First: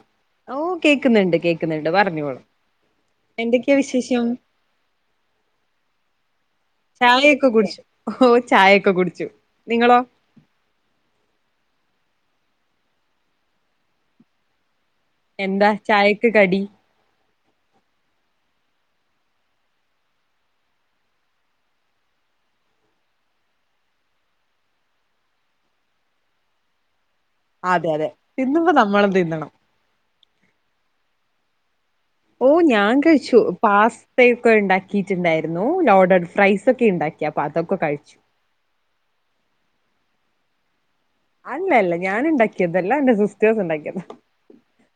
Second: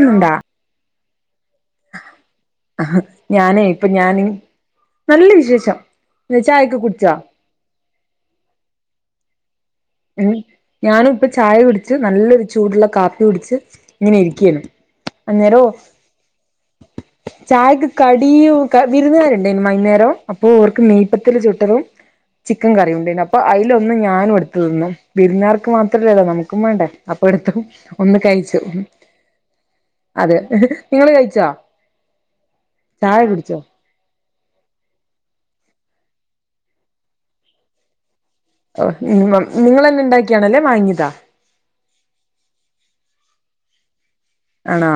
ന്നുണ്ടാ ഓ കേക്കുന്നുണ്ട് കേക്കുന്നുണ്ട് പറഞ്ഞോളൂ ഞാനേ എന്തൊക്കെയാ ഇപ്പൊ ഞാന് വിശേഷം നല്ല വിശേഷം ചായക്കെ കുടിച്ചോ ഓഹ് ചായക്കെ കുടിച്ചു നിങ്ങളോ ഉം ഞാനും ഇപ്പ ചായ ടി ച്ച് നല്ലൊരു ചൂടുള്ള കാപ്പി കുടിച്ച് ഇങ്ങനെ ഇരിക്കയാണ് എന്താ ചായക്ക് കടി ചായക്ക് കടിയോ വിരുന്നുകരുണ്ടാര്ന്നു വൈന്നാരം അപ്പൊ ഓർക്ക് നെയ്പ്പത്തിൽ ചുട്ടതും ചിക്കൻ കറിയുണ്ടേയ്ന് അപ്പൊ അതിലൊന്ന് ഞാനു എടുത്ത് തിന്നു. വിരുന്നാർക്ക് മാത്രല്ലല്ലോ നമുക്കും വേണ്ടേ അപ്പൊ എടുത്തു അതെ അതെ ഒന്ന് കഴിച്ചു. തിന്നുമ്പോ നമ്മളും തിന്നണം അതെ നിങ്ങള് കഴി ച്ചാ ഓ ഞാൻ കഴിച്ചു പാസ്തയൊക്കെ ഉണ്ടാക്കിട്ടുണ്ടായിരുന്നു നോ നോഡഡ് ഫ്രൈസക്കെ ഇണ്ടാക്കി അപ്പൊ അതൊക്കെ കഴിച്ചു ഓഹ് നിങ്ങൾ നിങ്ങളന്നെ ഇണ്ടാക്കിയാണൊ അല്ലേ വാങ്ങിയതാ അല്ല അല്ല ഞാന് ഇണ്ടാക്കിയതല്ല എന്റെ സിസ്റ്റേഴ്സ് ഇണ്ടാക്കിയത ആണാ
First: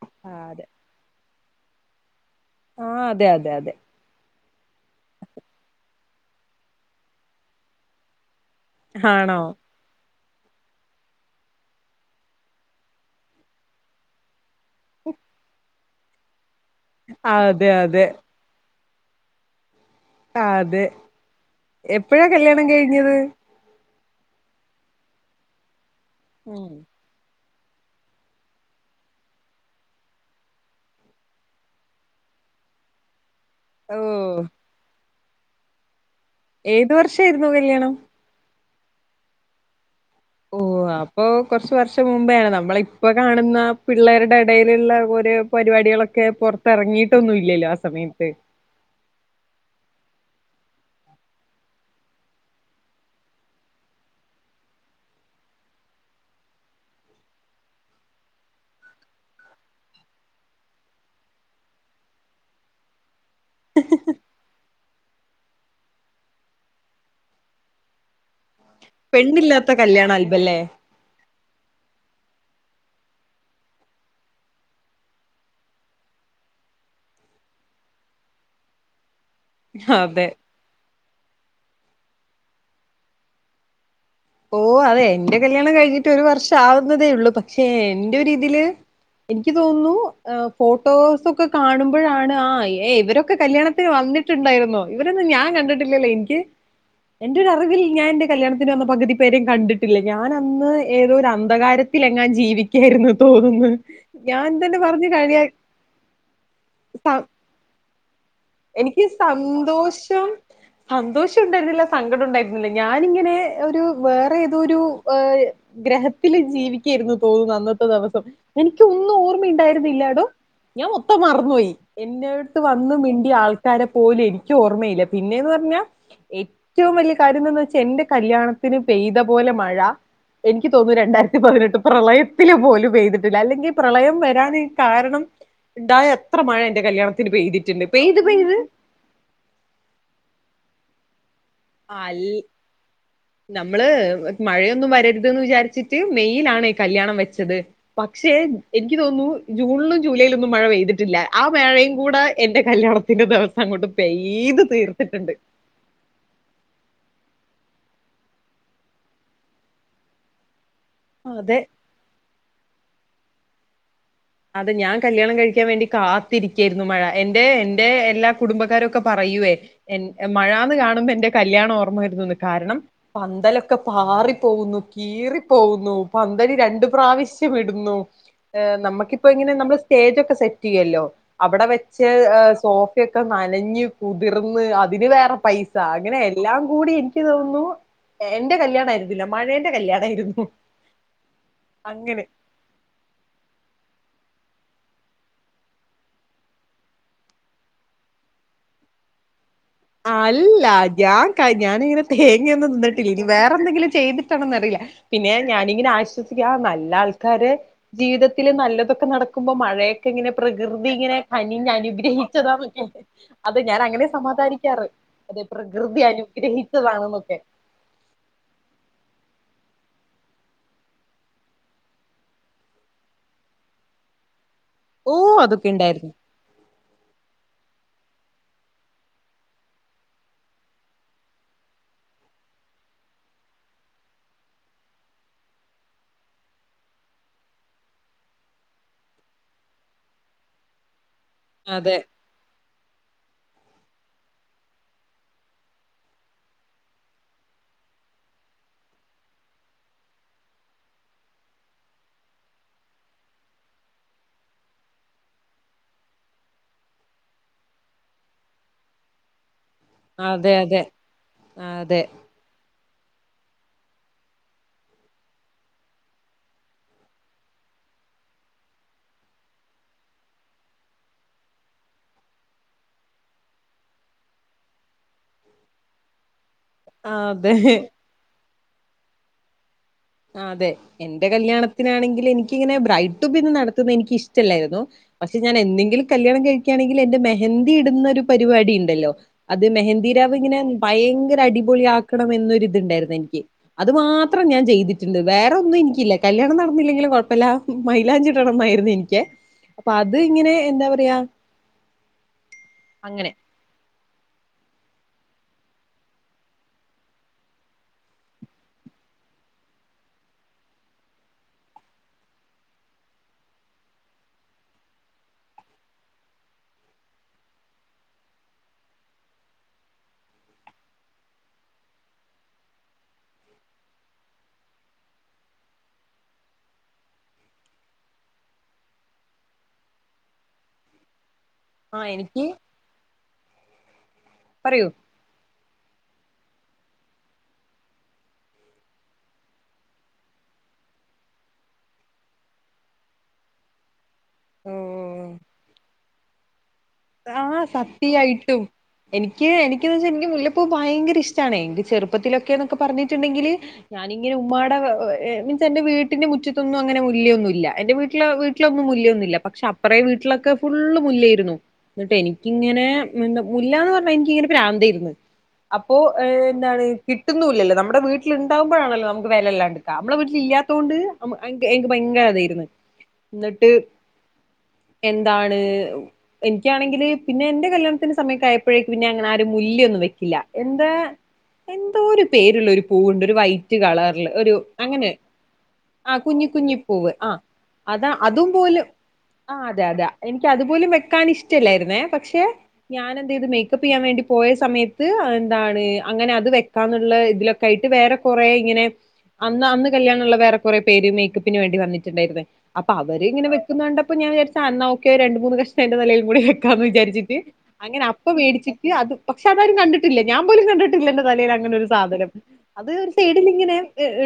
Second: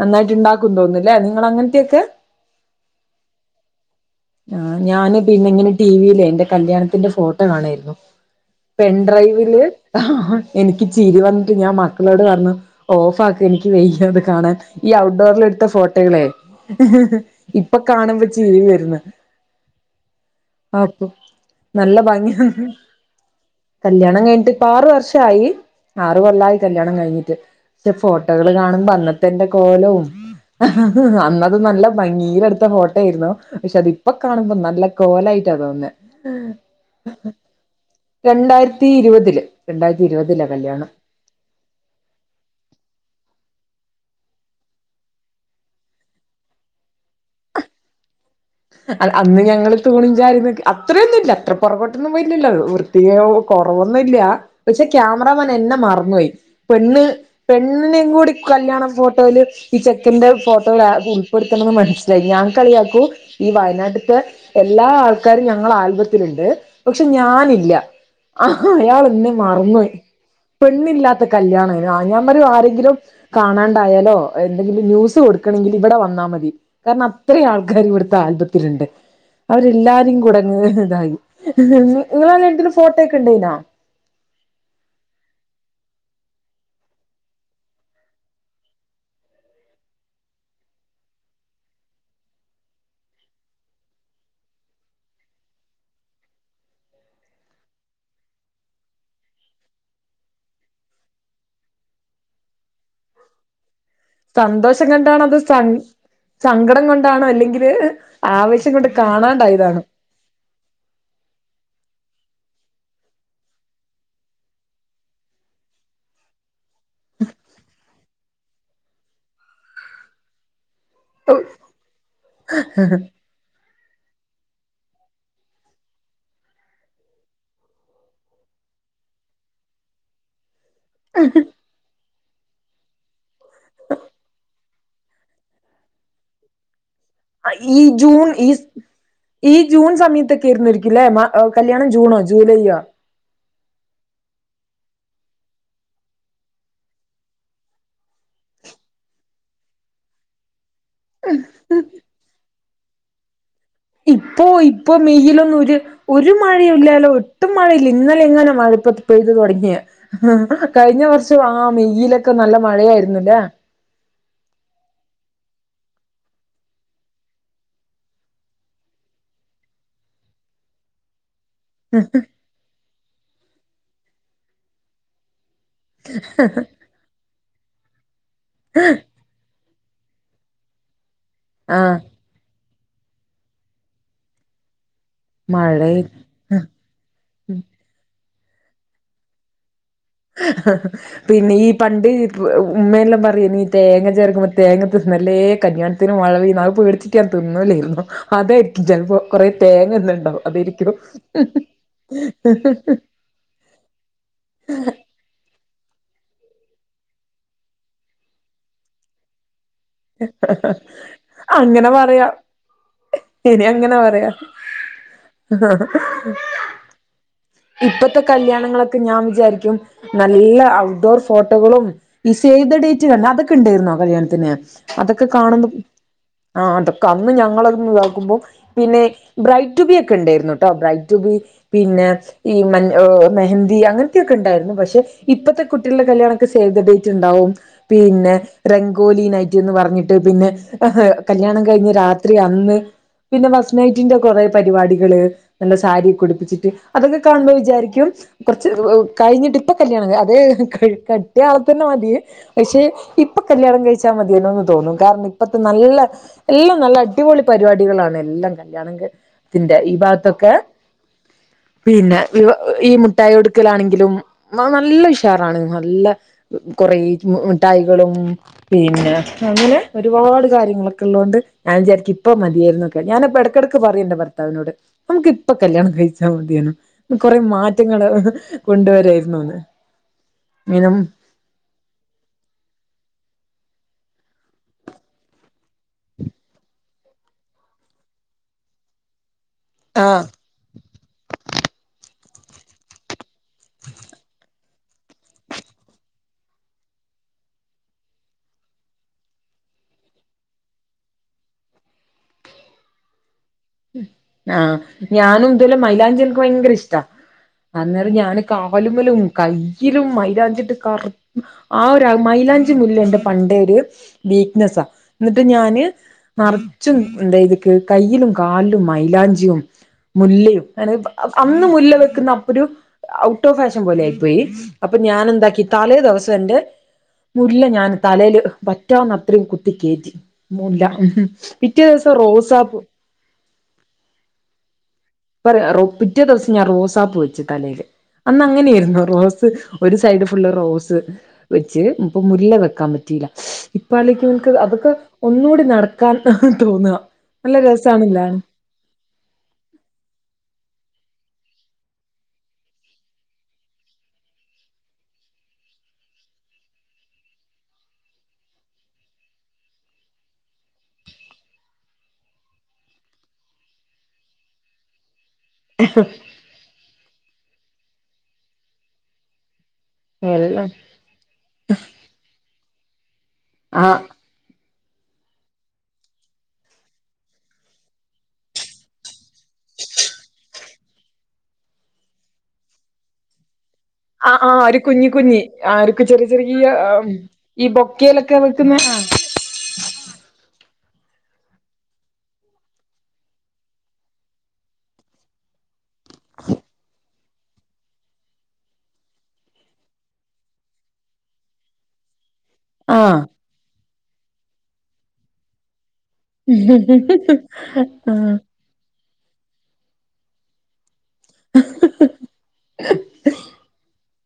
നന്നായിട്ട് ഉണ്ടാക്കും തോന്നുംല്ലേ നിങ്ങള് അങ്ങനത്തെയൊക്കെ ആഹ് അതെ അതെ അതെ ആഹ് ഞാന് പിന്നെ ഇങ്ങനെ ടിവിയിലേ എന്റെ കല്യാണത്തിന്റെ ഫോട്ടോ കാണായിരുന്നു പെൻ ആണോ ഡ്രൈവില് ഹ ഹ എനിക്ക് ചിരി വന്നിട്ട് ഞാൻ മക്കളോട് പറഞ്ഞു ഓഫ് ആക്ക് എനിക്ക് വെയ്യ അത് കാണാൻ ഈ ഔഡോറിൽ എടുത്ത ഫോട്ടോകളെ അതെ ഇപ്പൊ അതെ കാണുമ്പോ ചിരി വരുന്ന് അതെ അപ്പൊ നല്ല എപ്പഴാ ഭംഗിയ കല്യാണം ഹ്ഹ് കഴിഞ്ഞത് കല്യാണം കഴിഞ്ഞിട്ട് ഇപ്പൊ ആറ് വർഷായി. ആറ് കൊല്ലായി ഉം. കല്യാണം കഴിഞ്ഞിട്ട് ഫോട്ടോകള് കാണുമ്പോ അന്നത്തെന്റെ കോലോം ഹ്‌ഹ് അന്നത് നല്ല ഭംഗീല് എടുത്ത ഫോട്ടേര്ന്നു പക്ഷെ അത് ഓ ഇപ്പൊ കാണുമ്പോ നല്ല കോലായിട്ടാ തോന്ന്ന്ന് ഏത് വർഷായിരുന്നു കല്യാണം രണ്ടായിരത്തി ഇരുപതില് രണ്ടായിരത്തി ഇരുപതിലാ ഓ കല്യാണം അപ്പൊ കൊറച്ച് വർഷം മുമ്പേയാണ് നമ്മളെ ഇപ്പൊ കാണുന്ന പിള്ളേരുടെ ഇടയിലുള്ള ഓരോ പരിപാടികളൊക്കെ പുറത്തിറങ്ങിയിട്ടൊന്നും ഇല്ലല്ലോ ആ സമയത്ത് അ അന്ന് ഞങ്ങള് തൂണും ചാരി നിക്ക അത്രയൊന്നും ഇല്ല അത്ര പുറകോട്ടൊന്നും പോയിട്ടില്ലല്ലോ അത്. വൃത്തി കുറവൊന്നില്ല. പക്ഷെ ക്യാമറാമാൻ എന്നെ മറന്നു പോയി. പെണ്ണ് പെണ്ണിനേം കൂടി കല്യാണ ഫോട്ടോയില് ഈ ചെക്കന്റെ ഫോട്ടോല് ഉൾപ്പെടുത്തണെന്ന് മനസ്സിലായി ഞാൻ കളിയാക്കൂ ഈ വയനാട്ട്ത്തെ എല്ലാ ആൾക്കാരും ഞങ്ങളെ ആൽബത്തില്ണ്ട്. പക്ഷെ ഞാനില്ല ആഹ് അയാളെന്നെ പെണ്ണില്ലാത്ത മറന്നോയി. കല്യാണ ആൽബല്ലേ പെണ്ണില്ലാത്ത കല്യാണ ആഹ് ഞ ആരെയെങ്കിലും കാണാണ്ടായാലോ എന്തെങ്കിലും ന്യൂസ് കൊടുക്കണെങ്കിൽ ഇവിടെ വന്നാൽ മതി കാരണം അത്രേ ആൾക്കാർ ഇവിടുത്തെ ആൽബത്തില്ണ്ട്. അതെ അവരെല്ലാരെകൂടെങ്ങ് ഇതായി നിങ്ങളല്ല്യാണത്തിന് ഫോട്ടോ ഒക്കെ ഉണ്ടായിനോ ഓ അതെ എന്റെ കല്യാണം കഴിഞ്ഞിട്ട് ഒരു വർഷം ആവുന്നതേ ഉള്ളൂ പക്ഷേ എന്റെ ഒരു ഇതില് എനിക്ക് തോന്നുന്നു ഫോട്ടോസൊക്കെ കാണുമ്പഴാണ് ആ ഏ ഇവരൊക്കെ കല്യാണത്തിന് വന്ന് വന്നിട്ടുണ്ടായിരുന്നോ ഇവരൊന്നും ഞാൻ കണ്ടിട്ടില്ലല്ലേ എനിക്ക് എന്റെ ഒരു അറിവിൽ ഞാനെന്റെ കല്യാണത്തിന് വന്ന പകുതി പേരീം കണ്ടിട്ടില്ല. ഞാൻ അന്ന് ഏതോ ഒരു അന്ധകാരത്തിൽ എങ്ങാൻ ജീവിക്കായിരുന്നു തോന്നുന്ന് സന്തോഷം കൊണ്ടാണോ അത് സ സങ്കടം സ കൊണ്ടാണോ അല്ലെങ്കില് ആവേശം കൊണ്ട് എനിക്ക് കാണാണ്ടായതാണോ സന്തോഷം സന്തോഷം ഉണ്ടായിരുന്നില്ല സങ്കടം ഉണ്ടായിരുന്നില്ല ഞാനിങ്ങനെ ഒരു വേറെ ഏതോരു ഗ്രഹത്തില് ജീവി കായിരുന്നു തോന്നുന്നു അന്നത്തെ ദിവസം എനക്ക് ഒന്നും ഓർമ്മുണ്ടായിരുന്നില്ലടോ ഞാൻ മൊത്തം മറന്നു പോയി എന്നോട്ട് വന്ന് മി ആൾക്കാരെ പോലും എനിക്ക് ഓർമ്മയില്ല പിന്നെന്ന് പറഞ്ഞാൽ ഏറ്റവും വലിയ കാര്യം എന്ന് വെച്ചാൽ എൻ്റെ കല്യാ ണത്തിന് പെയ്ത പോലെ മഴ എനിക്ക് തോന്നുന്നു രണ്ടായിരത്തി പതിനെട്ട് പ്രളയത്തില് പോലും പെയ്തിട്ടില്ല അല്ലെങ്കിൽ പ്രളയം വരാന് കാരണം ഉണ്ടായ എത്ര മഴ എന്റെ കല്യാണത്തിന് ഈ പെയ്തിട്ടുണ്ട് പെയ്ത് ജൂൺ ഈ പെയ്ത് ഈ ജൂൺ സമയത്തൊക്കെ ഇരുന്നിരിക്കില്ലേ ആ കല്യാണം ജൂണോ അല്ല ജൂലൈയോ നമ്മള് മഴയൊന്നും വരരുതന്ന് വിചാരിച്ചിട്ട് മെയ്യിലാണ് കല്യാണം വെച്ചത് പക്ഷേ എനിക്ക് തോന്നുന്നു ജൂണിലും ജൂലൈയിലൊന്നും മഴ പെയ്തിട്ടില്ല ആ മഴയും കൂടെ എന്റെ കല്യാണത്തിന്റെ ദിവസം അങ്ങോട്ടും ഇപ്പോ ഇപ്പൊ മെയിലൊന്ന് ഒര് ഒരു മഴ മഴല്ലാലോ ഒട്ടും മഴയില്ല ഇന്നലെ ഇങ്ങനെ മഴ ഇപ്പൊ പെയ്ത് തുടങ്ങിയ കഴിഞ്ഞ വർഷം അതെ ആ മെയിലൊക്കെ നല്ല മഴയായിരുന്നുല്ലേ അതെ ഞാൻ കല്യാണം കഴിക്കാൻ വേണ്ടി കാത്തിരിക്കായിരുന്നു മഴ എന്റെ എന്റെ എല്ലാ കുടുംബക്കാആരൊക്കെ പറയും ചെയ്യുവേ മഴാന്ന് കാണുമ്പോ എന്റെ കല്യാണം ഓർമ്മ വരുന്നുന്ന് കാരണം പന്തലൊക്കെ പാറി പോകുന്നു കീറി പോകുന്നു പന്തല് രണ്ട് പ്രാവശ്യം ഇടുന്നു ഏ നമുക്കിപ്പോ ഇങ്ങനെ നമ്മള് സ്റ്റേജൊക്കെ സെറ്റ് ചെയ്യല്ലോ അവിടെ ആഹ് വെച്ച് സോ ഒക്കെ നനഞ്ഞ് കുതിർന്ന് അതിന് വേറെ പൈസ മഴയും അങ്ങനെ എല്ലാം കൂടി എനിക്ക് തോന്നുന്നു എന്റെ കല്യാണ ആയിന്നില്ല മഴേന്റെ കല്യാണ ഹഹ പിന്നെ ഈ പണ്ട് അങ്ങനെ ഉമ്മയെല്ലാം പറയ നീ തേങ്ങ ചേരക്കുമ്പോ തേങ്ങ തിന്നല്ലേ കല്യാണത്തിനും വളവി പേടിച്ചട്ട് ഞാൻ തിന്നലായിരുന്നു അതായിരിക്കും ഞാനപ്പോ കൊറ അല്ല ഞാൻ ഞാനിങ്ങനെ തേങ്ങൊന്നും നിന്നിട്ടില്ല ഇനി വേറെന്തെങ്കിലും ചെയ്തിട്ടാണെന്ന റിയില്ല പിന്നെ ഞാനിങ്ങനെ ആശ്വസിക്കാ നല്ല ആൾക്കാര് ജീവിതത്തില് നല്ലതൊക്കെ നടക്കുമ്പോ മ ഴയക്കെ ഇങ്ങനെ പ്രകൃതി ഇങ്ങനെ കനിഞ്ഞ് അങ്ങനെ പറയാം അനുഗ്രഹിച്ചതാക്കെ അത് ഇനി ഞാൻ അങ്ങനെ പറയാം സമദാനി കാറ് അതെ പ്രകൃതി അനുഗ്രഹിച്ചതാണെന്നൊക്കെ ഇപ്പത്തെ കല്യാണങ്ങളൊക്കെ ഞാൻ വിചാരിക്കും നല്ല ഔട്ട്ഡോർ ഫോട്ടോകളും സേവ് ദ ഡേറ്റ് തന്നെ അതൊക്കെ ഉണ്ടായിരുന്നോ കല്യാണത്തിന് ഓ അതൊക്കെ കാണുന്നു ഉണ്ടായിരുന്നു ആ അതൊ കന്ന് ഞങ്ങള ഇതാക്കുമ്പോ പിന്നെ ബ്രൈഡ് ടുബി ഒക്കെ ഉണ്ടായിരുന്നു കേട്ടോ ബ്രൈഡ് ടുബി പിന്നെ ഏ ഈ മഞ്ഞ മെഹന്തി അങ്ങനത്തെയൊക്കെ ഉണ്ടായിരുന്നു പക്ഷെ ഇപ്പത്തെ കുട്ടികളുടെ കല്യാണമൊക്കെ സേവ് ദ ഡേറ്റ് റ്റ്ണ്ടാവും പിന്നെ രംഗോളി നയി റ്റ്ന്ന് പറഞ്ഞിട്ട് പിന്നെ കല്യാണം കഴിഞ്ഞ് അതെ രാത്രി അന്ന് പിന്നെ ഫസ് നൈറ്റിന്റെ കുറെ പരിപാടികള് നല്ല സാരിയൊക്കെ ഉടിപ്പിച്ചിട്ട് അതൊക്കെ കാണുമ്പോൾ വിചാരിക്കും കുറച്ച് കഴിഞ്ഞിട്ട് ഇപ്പൊ കല്യാണം അതെ കെട്ടിയ ആള തന്നെ മതി പക്ഷെ ഇപ്പൊ കല്യാ ണം കഴിച്ച മതി ന്ന് തോന്നും കാരണം ഇപ്പത്തെ നല്ല എല്ലാം നല്ല അടിപൊളി പരിപാടികളാണ് എല്ലാം കല്യാണ ത്തിന്റെ ഈ ഭാഗത്തൊക്കെ അതെ അതെ അതെ പിന്നെ ഈ മിഠായി കൊടുക്കലാണെങ്കിലും നല്ല ഉഷാറാണ് നല്ല കുറേ മിഠായികളും ഉം പിന്നെ അങ്ങനെ ഒരുപാട് കാര്യങ്ങളൊക്കെ ഉള്ളുകൊണ്ട് ഞാൻ വിചാരിക്ക ഇപ്പം മതിയായിരുന്നുക്കെ ഞാനിപ്പ ഇടക്കിടയ്ക്ക് പറയുണ്ട് ഭർത്താവിനോട് നമുക്ക് ഇപ്പൊ കല്യാണം കഴിച്ചാൽ മതിയാണ് കൊറെ അതെ മാറ്റങ്ങള് കൊണ്ടുവരായിരുന്നു അന്ന് ആ അതെ എന്റെ കല്യാണത്തിനാണെങ്കിൽ എനിക്കിങ്ങനെ ബ്രൈഡ് ടു ബി ഒന്നും നട തുന്ന എനിക്ക് ഇഷ്ടല്ലായിരുന്നു പക്ഷെ ഞാൻ എന്തെങ്കിലും കല്യാണം കഴിക്കുകയാണെങ്കിൽ എന്റെ മെഹന്തി ഇടുന്ന ഒരു പരിപാടി ണ്ടല്ലോ അത് ആഹ് മെഹന്ദീരാവ് ഇങ്ങനെ ഭയങ്കര അടിപൊളി ആക്കണം എന്നൊരി ഇതുണ്ടായിരുന്നു എനിക്ക് അത് മാത്രം ഞാൻ ചെയ്തു ണ്ട് വേറെ ഒന്നും എനിക്കില്ല കല്യാണം നടന്നില്ലെങ്കിലും കൊഴപ്പില്ല മൈലാഞ്ചിടണം എന്നായിരുന്ന് എനിക്കെ അപ്പൊ അത് ഇങ്ങനെ എന്താ പറയാ അങ്ങനെ ആഹ് ഞാനും ഇതുലെ മൈലാഞ്ചിനക്ക് ഭയങ്കരിഷ്ടാ അന്നേരം ഞാന് കാലുമ്മലും കയ്യിലും മൈലാഞ്ചിട്ട് കറു ആ ഒരു മൈ ലാഞ്ചിമുല്ല എന്റെ പണ്ടേരു വീക്ക്നെസാ എന്നിട്ട് ഞാന് നറച്ചും എന്താ എന്താ ചെയ്തക്ക് കയ്യിലും കാലിലും മൈലാഞ്ചിയും മുല്ലയും അങ്ങനെ അന്ന് മുല്ല വെക്കുന്ന അപ്പൊരു ഔട്ട് ഓഫ് ഫാഷൻ പോലെ ആയി പോയി അപ്പൊ ഞാൻ എന്താക്കി തലേ ദിവസം എന്റെ മുല്ല ഞാൻ തലേല് പറ്റാവുന്ന അത്രേം കുത്തികേറ്റി മുല്ല പിറ്റേ ആ ദിവസം എനിക്ക് റോസാപ്പു പറയു പിറ്റേ ദിവസം ഞാൻ റോസാപ്പുവെച്ചു തലേല് അന്ന് അങ്ങനെയാരുന്നൊ റോസ് ഒരു സൈഡ് ഫുള്ള് റോസ് വെച്ച് ഇപ്പൊ മുല്ല വെക്കാൻപറ്റി യില്ല ഇപ്പ അലോചിക്കുമ്പെനിക്ക് അതൊക്കെ ഉം ഒന്നൂടി നടക്കാൻ തോന്നുക നല്ല ആഹ് രസാണല്ലേ സത്യായിട്ടും എനിക്ക് എനിക്കെന്നുച്ചാ എനിക്ക് മുല്ല പ്പു ഭയങ്കര ഇഷ്ടാണെ എനിക്ക് ചെറുപ്പത്തിലൊക്കെന്നൊക്കെ പറഞ്ഞിട്ടുണ്ടെങ്കില് ഞാനിങ്ങനെ ഉമ്മാടെ എന്റെ വീട്ടന്റെ മുറ്റത്തൊന്നും അങ്ങനെ മുല്ലയൊന്നുവില്ല എന്റെ വീട്ടില് വീട്ടിലൊന്നും മുല്ലയൊന്നുമില്ല പക്ഷേ അപ്പറേ വീട്ടിലൊക്കെ ഫുള്ള് മുല്ലായായിരുന്നു എന്നിട്ട് എനിക്കിങ്ങനെ മുല്ലാന്ന് പറഞ്ഞാ എനിക്കിങ്ങനെ പ്രാന്തായിരുന്നു അപ്പൊ എഹ് എന്താണ് കിട്ടുന്നു ഇല്ലല്ലോ നമ്മടെ വീട്ടിൽ ഇണ്ടാകുമ്പോഴാണല്ലോ നമ്മക്ക് വിലയില്ലാണ്ട് ക നമ്മളെ എല്ലാം വീട്ടിലില്ലാത്തോണ്ട് എനിക്ക് ഭയങ്കര അതായിരുന്നു എന്നിട്ട് ആഹ് എന്താണ് എനി എനിക്കാണെങ്കില് പിന്നെ എൻ്റെ കല്യാണത്തിൻ്റെ സമയം ഒക്കെ ആയപ്പോഴേക്കും പിന്നെ അങ്ങനെ ആരും മുല്ല ഒന്നും വെക്കില്ല എന്താ എന്തോരു പേരുള്ള ഒരു പൂവുണ്ട് ഒരു വൈ ആഹ് ആഹ് ഒരു കുഞ്ഞി കുഞ്ഞി ആഹ് ആ ചെറിയ കുഞ്ഞി ചെറിയ കുഞ്ഞി പൂവ്. ആ ഈ ബൊക്കേലൊക്കെ വെക്കുന്ന ആഹ് ആഹ് അതെ അത എനിക്കതു പോലും വെക്കാനിഷ് ട്ടില്ലാരുന്നെ പക്ഷെ ഞാനെന്തെയ്ത് മേക്കപ്പ് ചെയ്യാൻ വേണ്ടി പോയ സമയത്ത് എന്താണ് അങ്ങനെ അത് ഇത് വെക്കാന്നുള്ള ഇതിലൊക്കായിട്ട് വേറെ കൊറെ ഇങ്ങനെ അന്ന് അന്ന് കല്യാണുള്ള വേറെ കുറേ പേര് മേക്കപ്പിന് വേണ്ടി വന്നിട്ടുണ്ടായിരുന്ന് അപ്പൊ ആഹ് അവര് ഇങ്ങനെ വെക്കുന്ന കണ്ടപ്പൊ ഞാൻ വിചാരിച്ച് എന്ന ഓക്കെ രണ്ട് മൂന്ന് കഷ്ണം എൻ്റെ തലേ കൂടിവെക്കാന്ന് ആഹ് വിചരിച്ചിട്ട് അങ്ങനെ അപ്പ മേടിച്ചിട്ട് അത് പക്ഷെ അതാരും കണ്ടിട്ടില്ല ഞാൻ പോലും കണ്ടിട്ടില്ല എന്റെ തലയിൽ അങ്ങനെ ഒരു സാധനം അത് ഒരു സൈഡിലിങ്ങനെ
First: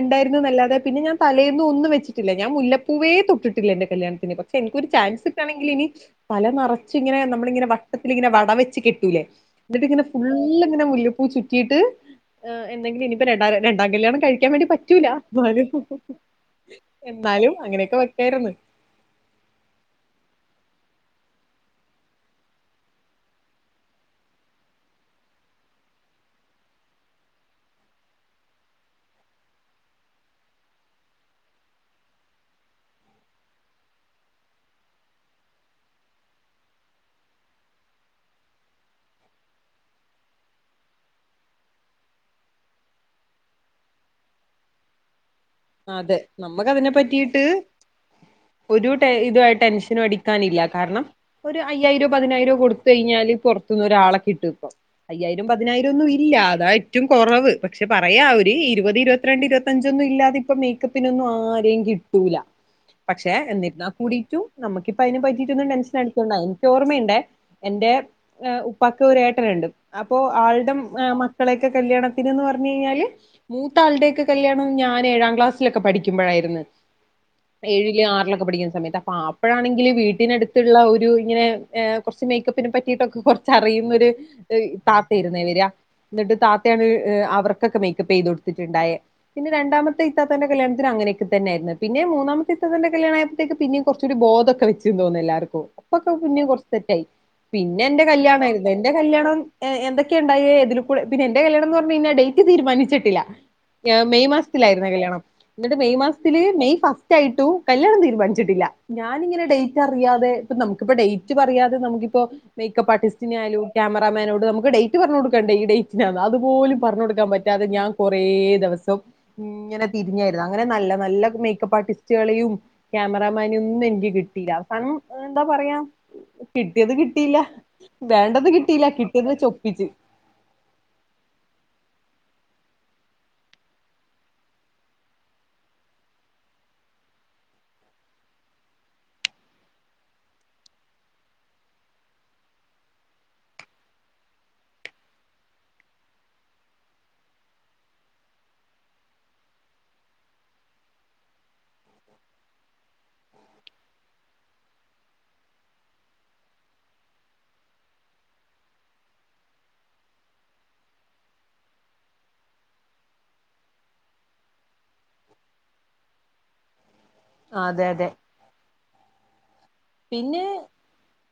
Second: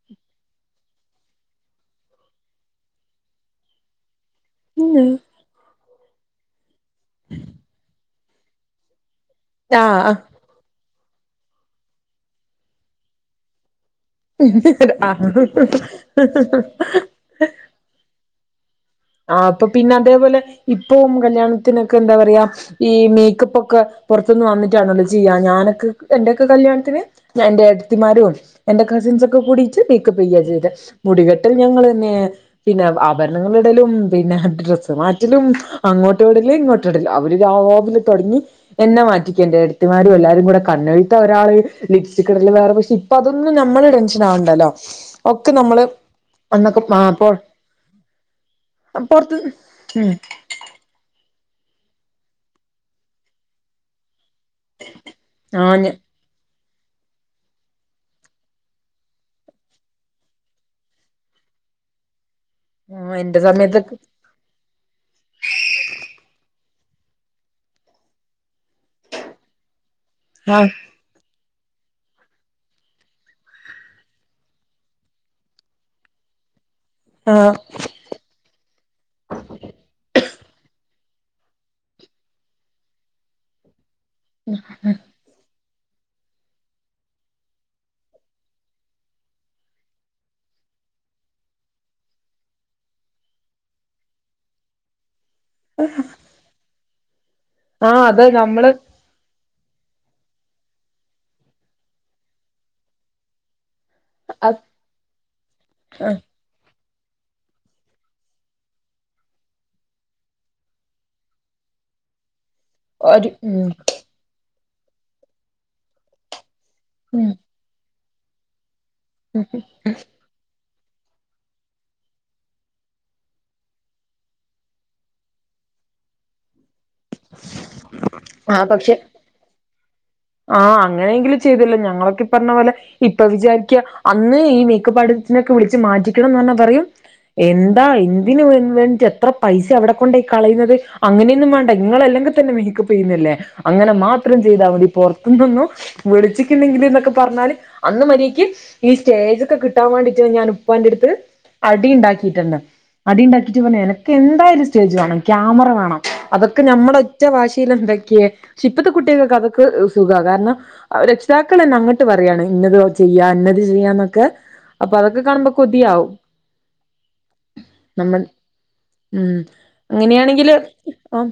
ഇണ്ടായിരുന്നൂന്നെല്ലാതെ പിന്നെ ഞാൻ തലേന്നു ഒന്നും വെച്ചിട്ടില്ല ഞാൻ മുല്ലപ്പൂവേ തൊട്ടിട്ടില്ല എന്റെകല്യാണത്തിന് പക്ഷെ എനിക്കൊരു ചാൻസിട്ടാണെങ്കിലിനി തല നിറച്ച് ഇങ്ങനെ നമ്മളിങ്ങനെ വട്ടത്തിലിങ്ങനെ വട വെച്ച് കെട്ടൂലേ എന്നിട്ടിങ്ങനെ ഫുള് ഇങ്ങനെ മുല്ലപ്പൂ ചുറ്റീട്ട് എന്തെങ്കില ഇനിപ്പോ രണ്ട- കല്യാണം കഴിക്കാന് വേണ്ടി പറ്റൂല ആഹ് ആഹ് എന്നാലും ആഹ് എന്നാലും അങ്ങനെയൊക്കെ വെക്കാര്ന്ന് ആഹ് അപ്പൊപിന്നതേപോലെ ഇപ്പ കല്യാണത്തിനൊക്കെ എന്താ പറയാ ഈ മേക്കപ്പൊക്കെ പൊറത്തുന്ന് വന്നിട്ടാണല്ലോ ചെയ്യാ ഞാനൊക്കെ എന്റൊക്കെ കല്യാണത്തിന് എന്റെ ഏടത്തിമാരു എന്റെക്കെ കസിൻകൊക്കെകൂടീട്ട് മേക്കപ്പേയ ചെയ്തെ മുടികെട്ടൽ ഞങ്ങളെന്നെ പിന്നെ ആഭരണങ്ങള് - ഇടലും പിന്നെ ഡ്രസ്സ് മാറ്റലും അങ്ങോട്ടു ഓടല് ഇങ്ങോട്ട് ഇടല് അവര് രാവിലെ തൊടങ്ങി എന്നെ മാറ്റിക്കേണ്ടണ്ട് എടത്തിമാരും എല്ലാരുകൂടെ കണ്ണെഴ്ത്ത് ഒരാള് ലിപ്സ്റ്റികിടൽ വേറെ പക്ഷെ ഇപ്പതൊന്നുംഞമ്മള് നമ്മള് ടെൻഷൻ ആവണ്ടല്ലോ ഒക്കെ നമ്മള് അതെ നമുക്ക് അന്നൊക്കെ അതിനെ ആ പ്പൊ പറ്റിയിട്ട് ഒരു ടെ ഇത് ടെൻഷനും അടിക്കാനില്ല കാരണം ഒരു അയ്യായിരോ പതിനായിരൊ കൊട്ത്തഴിഞ്ഞാല് പൊർത്തുനൊരാളെ കിട്ടും ട്ടൂപ്പം അയ്യായിരോം ആഹ് ഞ പതിനായിരോന്നും ഇല്ല അതായിരുന്നു ഏറ്റും കൊറവ് പക്ഷെ പറയാം അവര് ഇരുപത് ഇരുപത്തിരണ്ട് ഇരുപത്തഞ്ചൊന്നും ഇല്ലാതെപ്പം ഇപ്പൊ മേക്കപ്പിനൊന്നും ആരെകിട്ടൂല ആഹ് പക്ഷെ എന്റെ സമയത്തൊക്കെ എന്നിരുന്നാകൂടിട്ടും നമ്മക്കിപ്പയിനെ പറ്റിട്ടൊന്നും ടെൻഷൻ അടികണ്ട ചോർമയുണ്ടെ എന്റെ ഉപ്പാക്ക് ഒരു ഏട്ടനുണ്ട് അപ്പൊ ആഹ് ആൾടെ മക്കൾ മക്കളെക്കെ കല്യാത്തിന്ന്ന് പറഞ്ഞഴിഞ്ഞാല് മൂത്താൾടെ ഒക്കെ കല്യാണം ഞാൻ ഏഴാ- ക്ലാസ്സിലൊക്കെ പഠിക്കുമ്പോഴായിരുന്നു ആഹ് ഏഴില് ആറിലൊക്കെ പഠിക്കുന്ന സമയത്ത് അപ്പൊ അപ്പഴാണെങ്കിൽ വീട്ടിനടുത്തുള്ള ഒരു ഇങ്ങനെ കുറച്ച് മേക്കപ്പിനെ പറ്റിട്ടൊക്കെ കുറച്ച് അറിയുന്നൊരു താത്ത ഇരുന്നേ വര എന്നിട്ട് താത്തയാണ് അവർക്കൊക്കെ മേക്കപ്പ് ചെയ്ത്ടുത്തിട്ടുണ്ടായത് പിന്നെ രണ്ടാമത്തെ ഇത്താത്തന്റെ കല്യാത്തിനെങ്ങനൊക്കെ തന്നെയായിരുന്ന്. പിന്ന മൂന്നാമത്തെ ഇതാണാന്റെ കല്യാണായ പ്പോഴത്തേക്ക് പിന്നേ കുറച്ചൊരു ബോധൊക്കെ വച്ചു തോന്നുന്നു എല്ലാർക്കും ഇപ്പൊക്കെ കുഞ്ഞം കുറച്ച് സെറ്റായി പിന്നെ ആഹ് എന്റെ അത് കല്യാണായിരുന്നു നമ്മള് എന്റെ കല്യാണം എന്തൊക്കെയ ഉണ്ടായി പിന്നെ എന്റെ കല്യാണംന്ന് പറഞ്ഞയ്ഞ്ഞാൽ ഡേറ്റ് തീരുമാനിച്ചിട്ടില്ല മെയ് അത് കല്യാണം എന്നിട്ട് മെയ് മാസത്തില് മെയ് ഫസ്റ്റ് ആയിട്ടു കല്യാണം തീരുമാനിച്ചിട്ടില്ല ഞാനിങ്ങനെ ഡേറ്റ് അറിയാതെ ഇപ്പ നമുക്കിപ്പ ഡേറ്റ് പറയാതെ നമുക്കിപ്പോ മേക്കപ്പ് ഒരു ആർട്ടിസ്റ്റിനായാലും ഉം ക്യാമറ മേനോട് നമുക്ക് ഡേറ്റ് പറഞ്ഞു കൊടുക്കണ്ടേ ഈ ഡേറ്റിനാണ് അതുപോലും പറഞ്ഞൊട്ക്കാൻ ഉം പറ്റാതെ ഞാൻ കൊറേ ദിവസം ഇങ്ങനെ തിരിഞ്ഞായിരുന്നു അങ്ങന നല്ല നല്ല മേക്കപ്പ് ആർട്ടിസ്റ്റുകളെയും ക്യാമറമാനേ ഒന്നും എനിക്ക് കിട്ടയില്ല അവസാനം ന്താ പറയ പറയാ കിട്ടിയത് കിട്ടിയില്ല വേണ്ടത് കിട്ടിയില്ല കിട്ടിയതെചൊപ്പിച്ച് ആഹ അങ്ങനെയെങ്കിലും ചെയ്തല്ലോ ഞങ്ങളൊക്കെ പ്പൊ പറഞ്ഞ പോലെ ഇപ്പൊ വിചാരിക്ക അന്ന് ഈ മേക്കപാർടിസ്റ്റ് സിനൊക്കെ വിളച്ച് മാറ്റിക്കണംന്ന് പറഞ്ഞാ പറയും എന്താ എന്തിന് വേണ്ടി് എത്ര പൈസ അവിടെ കൊണ്ട് കളയുന്നത് അങ്ങനെയൊന്നും വേണ്ട ഇങ്ങളല്ലെങ്കി തന്നെ മേക്കപ്പെയ്യുന്നല്ലേ അങ്ങനെ മാത്രം ചെയ്താൽ മതി പുറത്തുനിന്നും വിളിച്ചിട്ടുണ്ടെങ്കിൽ എന്നൊക്കെ പറഞ്ഞാല് അന്ന് മര്യായ്ക്ക് ഈ സ്റ്റേജൊക്കെ കിട്ടാ മണ്ടീട്ട് ഞാൻ ഉപ്പാൻ്റട്ത്ത് അടിണ്ടാക്കീട്ടുണ്ട് അടി ഉണ്ടാക്കിട്ട് പറഞ്ഞ് എനക്ക് എന്തായാലൊരു സ്റ്റേജ് വേണം ക്യാമറ വേണം അതൊക്കെ നമ്മടെ ഒറ്റ വാശീലണ്ടാക്കിയത് പക്ഷേ ഇപ്പത്ത കുട്ട്യകൊക്കത് ത് സുഖാ കാരണം രക്ഷിതാക്കളെന്നെ അങ്ങോട്ട് പറയാണ് ഇന്നത് ചെയ്യാ ഇന്നത് ചെയ്യാന്നൊക്കെ അപ്പൊ അതൊക്കെ കാണുമ്പോ കൊതിയാവും അതെ അതെ നമ്മൾ ഉം പിന്നെ അങ്ങനെയാണെങ്കില് ഓ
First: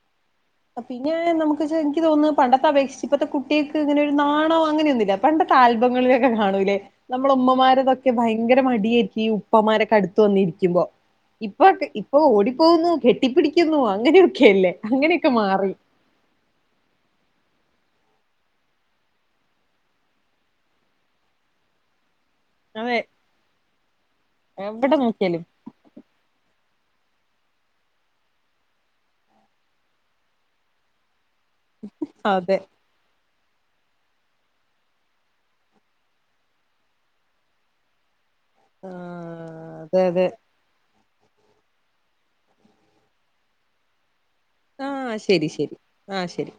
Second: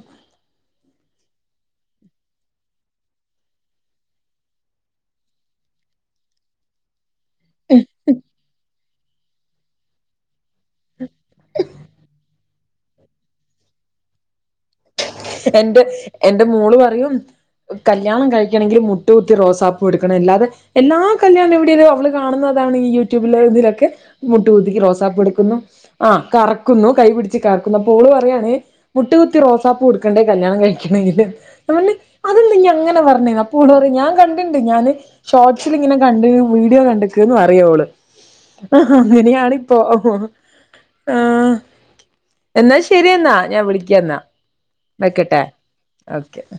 ഇൻക്ക് തോന്നുന്നു പണ്ടത്തെപേക്ഷിച്ച് ഇപ്പത്തെ കുട്ടികൾക്ക് ങ്ങനെരു നാണോ അങ്ങനെയൊന്നുമില്ല പണ്ടത്തെ ആൽബങ്ങളിലൊക്കെ കാണൂല്ലേ നമ്മള ഉമ്മമാര്തൊക്കെ ഭയങ്കര മടിയായിറ്റ് ഈ ഉപ്പമാരൊക്കെടുത്ത് വന്നിരിക്കും ഇപ്പൊ ഇപ്പൊ ഓടിപ്പോകുന്നു കെട്ടിപ്പിടിക്കുന്നു അങ്ങനെയൊക്കെല്ലേ എൻ്റെ എൻ്റെ മോള് പറയും കല്യാണം കഴിക്കണെങ്കിൽ മുട്ട് കുത്തി റോസാപ്പു കൊടുക്കണം അല്ലാതെ എല്ലാ കല്യാണ വീഡിയോലും അവള് കാണുന്നതാണ് അതെ യൂട്യൂബില് ഇതിലൊക്കെ മുട്ട് കുത്തി എവിടെ നോക്കിയാലും റോസപ്പടുക്കുന്നു ആ കറക്കുന്നു കൈ പിടിച്ച് കർക്കുന്നു അപ്പോ ഓള് പറയാണ് മുട്ട് കുത്തി റോസാപ്പൂ കൊടുക്കണ്ടേ കല്യാണം കഴിക്കണെങ്കില് അമല്, അതെന്തെ അതെ നീങ്ങനെ പറഞ്ഞെഡാ കൂട്തല് ഞാൻ കൻണ്ടിണ്ട് ഞാന് ഷോർട്സിലിങ്ങനെ കണ്ട് വീഡിയോ കണ്ടിക്ക്ന്ന് പറിയ ഓള് ആ ആങ്ങനെയാണിപ്പോ, ഓ അതെ അതെ ഓ ആഹ്, എന്നാ ശരിയെന്നാ ഞാൻ വിളിക്ക്യന്നാ ആ വെക്കട്ടെ, ശരി ശരി ആ ഓക്കെ. ശരി